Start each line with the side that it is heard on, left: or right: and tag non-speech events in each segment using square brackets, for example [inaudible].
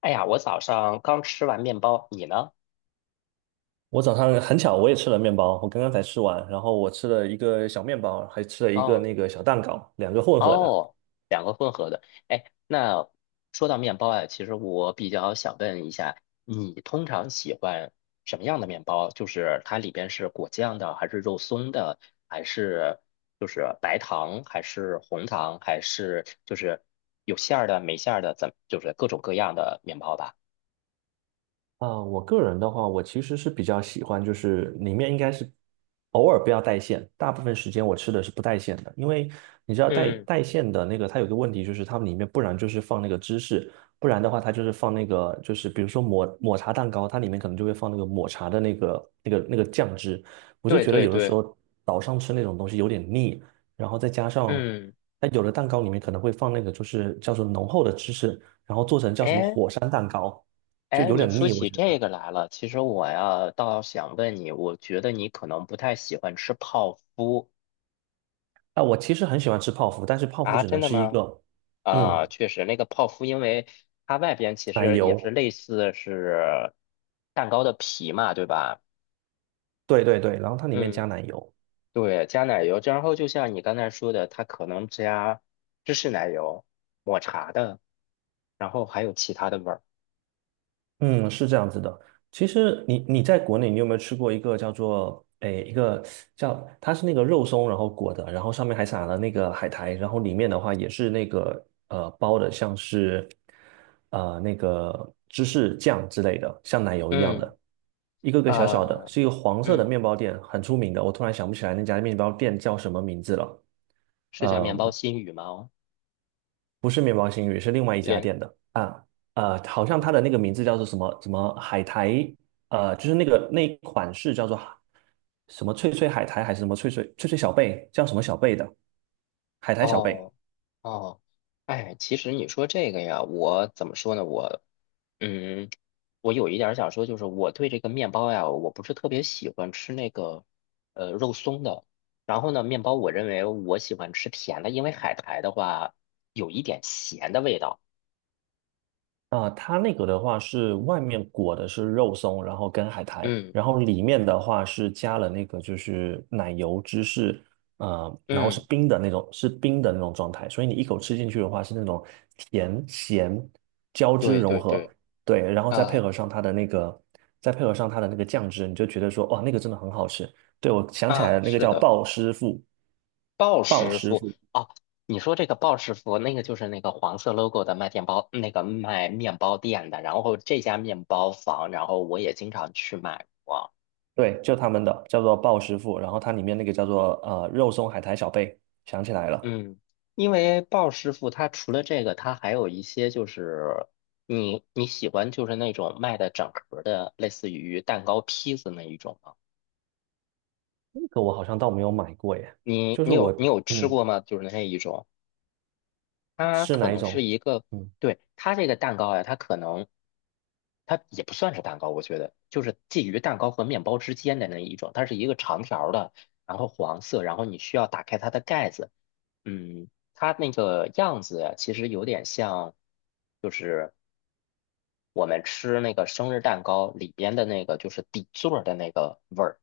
left: 哎呀，我早上刚吃完面包，你呢？
right: 我早上很巧，我也吃了面包，我刚刚才吃完，然后我吃了一个小面包，还吃了一个
left: 哦
right: 小蛋糕，两个混合的。
left: 哦，两个混合的。哎，那说到面包啊，其实我比较想问一下，你通常喜欢什么样的面包？就是它里边是果酱的，还是肉松的，还是就是白糖，还是红糖，还是就是有馅儿的、没馅儿的，怎就是各种各样的面包吧？
right: 啊，我个人的话，我其实是比较喜欢，就是里面应该是偶尔不要带馅，大部分时间我吃的是不带馅的，因为你知道带
left: 嗯，
right: 带馅的那个，它有个问题就是它们里面不然就是放那个芝士，不然的话它就是放那个就是比如说抹茶蛋糕，它里面可能就会放那个抹茶的那个酱汁，我就
left: 对
right: 觉得
left: 对
right: 有的时
left: 对，
right: 候早上吃那种东西有点腻，然后再加上
left: 嗯，
right: 它有的蛋糕里面可能会放那个就是叫做浓厚的芝士，然后做成叫什么
left: 哎，
right: 火山蛋糕。就
left: 哎，
right: 有
left: 你
right: 点
left: 说
right: 腻，我
left: 起
right: 觉
left: 这
right: 得。
left: 个来了，其实我呀倒想问你，我觉得你可能不太喜欢吃泡芙
right: 啊，我其实很喜欢吃泡芙，但是泡芙
left: 啊，
right: 只
left: 真
right: 能
left: 的
right: 是一
left: 吗？
right: 个，
left: 啊，
right: 嗯，
left: 确实，那个泡芙，因为它外边其
right: 奶
left: 实也是
right: 油，
left: 类似是蛋糕的皮嘛，对吧？
right: 对对对，然后它里面加
left: 嗯，
right: 奶油。
left: 对，加奶油，然后就像你刚才说的，它可能加芝士奶油、抹茶的，然后还有其他的味儿。
right: 嗯，是这样子的。其实你在国内，你有没有吃过一个叫做一个叫它是那个肉松，然后裹的，然后上面还撒了那个海苔，然后里面的话也是那个包的，像是那个芝士酱之类的，像奶油一样
left: 嗯，
right: 的，一个个小小的，
left: 啊，
right: 是一个黄色的
left: 嗯，
right: 面包店，很出名的。我突然想不起来那家面包店叫什么名字了。
left: 是叫
right: 呃，
left: 面包新语吗？哦
right: 不是面包新语，是另外一家
left: 连。
right: 店的啊，好像它
left: 哦。
right: 的那个名字叫做什么什么海苔，就是那个那一款是叫做海什么脆脆海苔还是什么脆脆小贝，叫什么小贝的海苔小贝，
left: 哦，哦，哎，其实你说这个呀，我怎么说呢？我，嗯，我有一点儿想说，就是我对这个面包呀，我不是特别喜欢吃那个，肉松的。然后呢，面包我认为我喜欢吃甜的，因为海苔的话有一点咸的味道。
right: 啊，它那个的话是外面裹的是肉松，然后跟海苔，
left: 嗯
right: 然后里面的话是加了那个就是奶油芝士，然后是
left: 嗯，
right: 冰的那种，是冰的那种状态，所以你一口吃进去的话是那种甜咸交织
left: 对
right: 融
left: 对
right: 合，
left: 对，
right: 对，然后
left: 啊
right: 再配合上它的那个酱汁，你就觉得说，哇，那个真的很好吃。对，我想起来
left: 啊，
right: 了，那个
left: 是
right: 叫
left: 的。
right: 鲍师傅，
left: 鲍
right: 鲍
left: 师
right: 师
left: 傅
right: 傅。
left: 哦，你说这个鲍师傅，那个就是那个黄色 logo 的卖面包，那个卖面包店的。然后这家面包房，然后我也经常去买过。
right: 对，就他们的叫做鲍师傅，然后它里面那个叫做肉松海苔小贝，想起来了，
left: 嗯，因为鲍师傅他除了这个，他还有一些就是你喜欢就是那种卖的整盒的，类似于蛋糕、披子那一种吗？
right: 那个我好像倒没有买过耶。
left: 你
right: 就是
left: 你
right: 我
left: 有你有吃
right: 嗯
left: 过吗？就是那一种。它
right: 是
left: 可
right: 哪一
left: 能是
right: 种？
left: 一个，
right: 嗯，
left: 对，它这个蛋糕呀，它可能，它也不算是蛋糕，我觉得就是介于蛋糕和面包之间的那一种，它是一个长条儿的，然后黄色，然后你需要打开它的盖子，嗯，它那个样子呀其实有点像，就是我们吃那个生日蛋糕里边的那个，就是底座儿的那个味儿，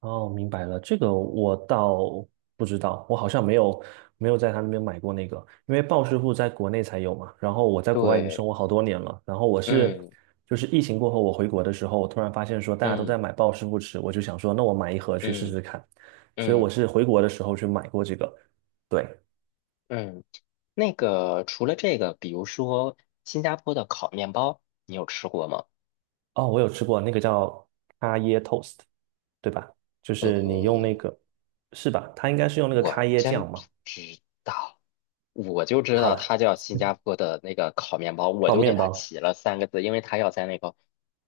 right: 哦，明白了，这个我倒不知道，我好像没有在他那边买过那个，因为鲍师傅在国内才有嘛，然后我在国外已经
left: 对，
right: 生活好多年了，然后就是疫情过后我回国的时候，我突然发现说大家都
left: 嗯
right: 在买鲍师傅吃，我就想说那我买一盒去试
left: 嗯
right: 试看，所以我
left: 嗯
right: 是回国的时候去买过这个。对。
left: 嗯嗯嗯。那个除了这个，比如说新加坡的烤面包，你有吃过吗？
right: 哦，我有吃过那个叫咖椰 toast，对吧？就是你用那
left: 呃，
right: 个，是吧？它应该是用那个
left: 我
right: 咖椰
left: 真
right: 酱
left: 不
right: 嘛。
left: 知道，我就知
right: 好
left: 道它
right: 了，
left: 叫新加坡的那个烤面包，我
right: 烤
left: 就给
right: 面
left: 它
right: 包，
left: 起了3个字，因为它要在那个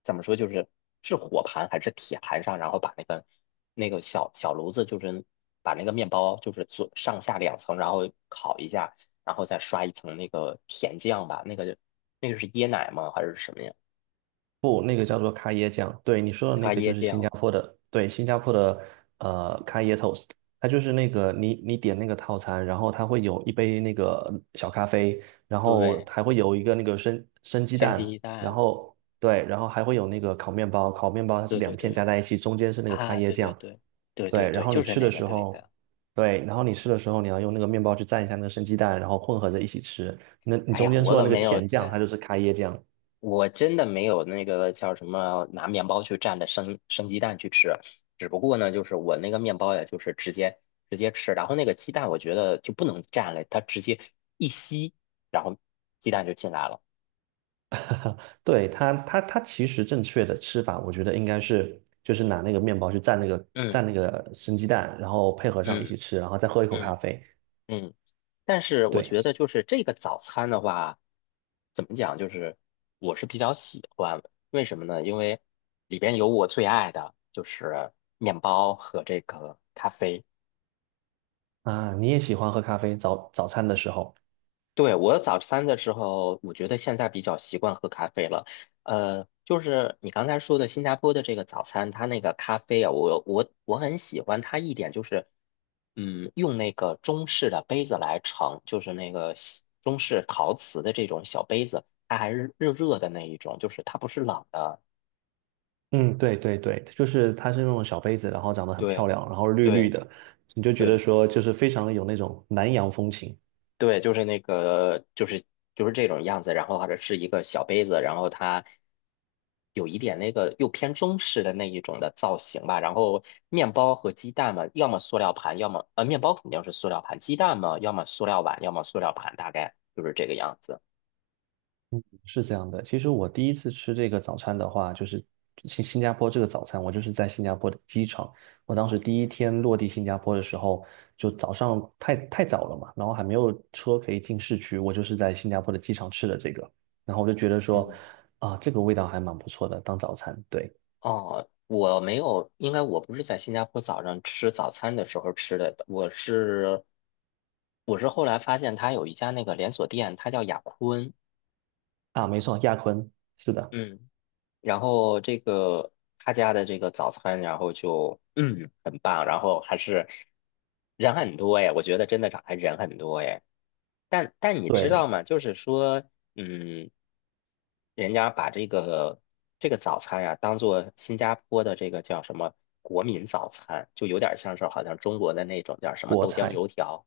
left: 怎么说，就是是火盘还是铁盘上，然后把那个那个小小炉子，就是把那个面包就是做上下两层，然后烤一下，然后再刷一层那个甜酱吧，那个那个是椰奶吗？还是什么呀？
right: 不，那个叫做咖椰酱。对，你说的
left: 咖
right: 那个
left: 椰
right: 就是新加
left: 酱。
right: 坡的，对，新加坡的咖椰 toast，它就是那个你点那个套餐，然后它会有一杯那个小咖啡，然后
left: 对，
right: 还会有一个那个生生鸡
left: 生鸡
right: 蛋，
left: 鸡
right: 然
left: 蛋，
right: 后对，然后还会有那个烤面包，烤面包它是
left: 对对
right: 两片
left: 对，
right: 加在一起，中间是那个咖
left: 啊，
right: 椰
left: 对对
right: 酱。
left: 对，对对
right: 对，然
left: 对，
right: 后你
left: 就是
right: 吃的
left: 那个，
right: 时
left: 对
right: 候，
left: 的。
right: 对，然后你吃的时候，你要用那个面包去蘸一下那个生鸡蛋，然后混合着一起吃。那你
left: 哎
right: 中
left: 呀，
right: 间
left: 我
right: 说
left: 怎
right: 的
left: 么
right: 那个
left: 没有
right: 甜酱，
left: 蘸？
right: 它就是开椰酱。
left: 我真的没有那个叫什么拿面包去蘸着生鸡蛋去吃，只不过呢，就是我那个面包呀，就是直接吃，然后那个鸡蛋我觉得就不能蘸了，它直接一吸，然后鸡蛋就进来了。
right: 对，它其实正确的吃法，我觉得应该是就是拿那个面包去蘸那个
left: 嗯
right: 生鸡蛋，然后配合上一
left: 嗯
right: 起吃，然后再喝一口咖
left: 嗯
right: 啡。
left: 嗯，但是我
right: 对
left: 觉得就是这个早餐的话，怎么讲，就是我是比较喜欢，为什么呢？因为里边有我最爱的，就是面包和这个咖啡。
right: 啊，你也喜欢喝咖啡，早餐的时候。
left: 对，我早餐的时候，我觉得现在比较习惯喝咖啡了。就是你刚才说的新加坡的这个早餐，它那个咖啡啊，我很喜欢它一点就是，嗯，用那个中式的杯子来盛，就是那个西中式陶瓷的这种小杯子，它还是热热的那一种，就是它不是冷的。
right: 嗯，对对对，就是它是那种小杯子，然后长得很漂
left: 对
right: 亮，然后绿绿
left: 对
right: 的，你就觉得
left: 对。
right: 说就是非常有那种南洋风情。
left: 对，就是那个，就是这种样子，然后或者是一个小杯子，然后它有一点那个又偏中式的那一种的造型吧。然后面包和鸡蛋嘛，要么塑料盘，要么面包肯定是塑料盘，鸡蛋嘛，要么塑料碗，要么塑料盘，大概就是这个样子。
right: 是这样的，其实我第一次吃这个早餐的话，就是新加坡这个早餐，我就是在新加坡的机场。我当时第一天落地新加坡的时候，就早上太早了嘛，然后还没有车可以进市区，我就是在新加坡的机场吃的这个，然后我就觉得说，
left: 嗯，
right: 啊，这个味道还蛮不错的，当早餐。对，
left: 哦，我没有，应该我不是在新加坡早上吃早餐的时候吃的，我是后来发现它有一家那个连锁店，它叫雅坤。
right: 啊，没错，亚坤，是的，
left: 嗯。然后这个他家的这个早餐，然后就 [clears throat] 嗯很棒，然后还是人很多哎，我觉得真的是还人很多哎。但但你知
right: 对，
left: 道吗？就是说，嗯，人家把这个这个早餐呀、当做新加坡的这个叫什么国民早餐，就有点像是好像中国的那种叫什么
right: 国
left: 豆浆
right: 菜。
left: 油条，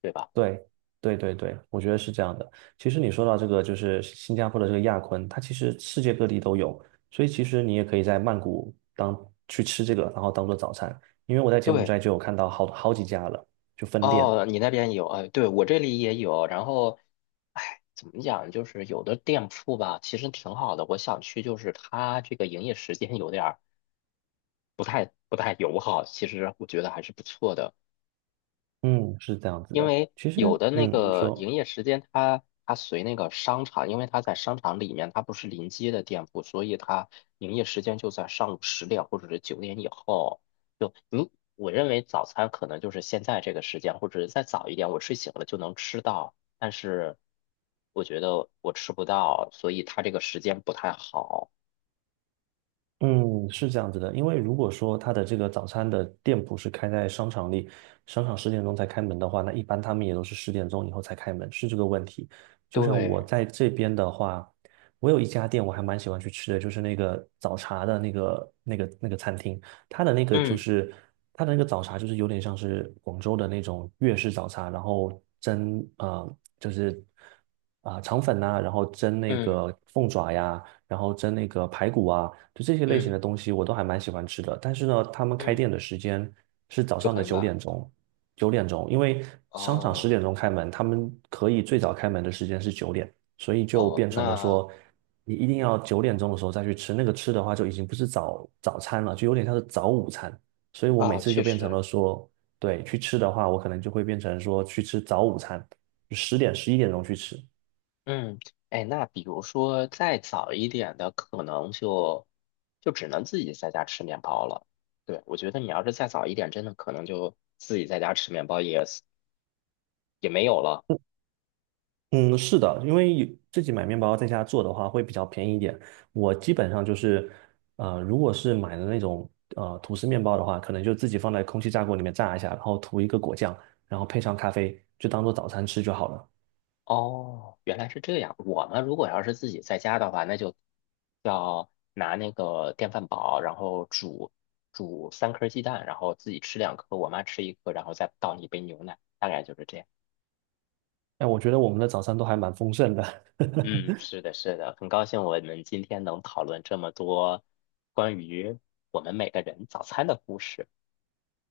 left: 对吧？
right: 对，对对对，我觉得是这样的。其实你说到这个，就是新加坡的这个亚坤，它其实世界各地都有，所以其实你也可以在曼谷去吃这个，然后当做早餐。因为我在柬埔
left: 对，
right: 寨就有看到好几家了，就分店。
left: 哦，你那边有，哎，对，我这里也有。然后，哎，怎么讲，就是有的店铺吧，其实挺好的。我想去，就是它这个营业时间有点儿不太友好，其实我觉得还是不错的。
right: 嗯，是这样子
left: 因
right: 的。
left: 为
right: 其实，
left: 有的那
right: 嗯，你
left: 个
right: 说。
left: 营业时间它，它随那个商场，因为它在商场里面，它不是临街的店铺，所以它营业时间就在上午10点或者是9点以后。就你，我认为早餐可能就是现在这个时间，或者是再早一点，我睡醒了就能吃到，但是我觉得我吃不到，所以它这个时间不太好。
right: 嗯，是这样子的，因为如果说他的这个早餐的店铺是开在商场里，商场十点钟才开门的话，那一般他们也都是十点钟以后才开门，是这个问题。就像我
left: 对，
right: 在这边的话，我有一家店我还蛮喜欢去吃的，就是那个早茶的那个餐厅，它的那个就
left: 嗯
right: 是它的那个早茶就是有点像是广州的那种粤式早茶，然后蒸啊、就是啊、肠粉呐、然后蒸那
left: 嗯
right: 个凤爪呀。然后蒸那个排骨啊，就这些类型的
left: 嗯
right: 东西我都还蛮喜欢吃的。但是呢，他们开
left: 嗯，
right: 店的时间是早
left: 就
right: 上的
left: 很
right: 九
left: 晚。
right: 点钟，九点钟，因为商场十
left: 哦
right: 点钟开门，他们可以最早开门的时间是九点，所以就
left: 哦，
right: 变成了
left: 那
right: 说，你一定要九点钟的时候再去吃，那个吃的话就已经不是早餐了，就有点像是早午餐。所以我每
left: 啊，
right: 次
left: 确
right: 就变成
left: 实。
right: 了说，对，去吃的话，我可能就会变成说去吃早午餐，10点11点钟去吃。
left: 嗯，哎，那比如说再早一点的，可能就只能自己在家吃面包了。对，我觉得你要是再早一点，真的可能就自己在家吃面包也是也没有了。
right: 嗯，是的，因为有自己买面包在家做的话会比较便宜一点。我基本上就是，如果是买的那种吐司面包的话，可能就自己放在空气炸锅里面炸一下，然后涂一个果酱，然后配上咖啡，就当做早餐吃就好了。
left: 哦，原来是这样。我们如果要是自己在家的话，那就要拿那个电饭煲，然后煮3颗鸡蛋，然后自己吃2颗，我妈吃1颗，然后再倒1杯牛奶，大概就是这样。
right: 哎，我觉得我们的早餐都还蛮丰盛的。[laughs]
left: 嗯，是的，是的，很高兴我们今天能讨论这么多关于我们每个人早餐的故事。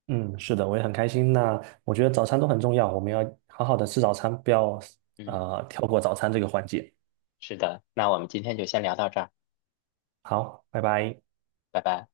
right: 嗯，是的，我也很开心。那我觉得早餐都很重要，我们要好好的吃早餐，不要
left: 嗯，
right: 跳过早餐这个环节。
left: 是的，那我们今天就先聊到这儿，
right: 好，拜拜。
left: 拜拜。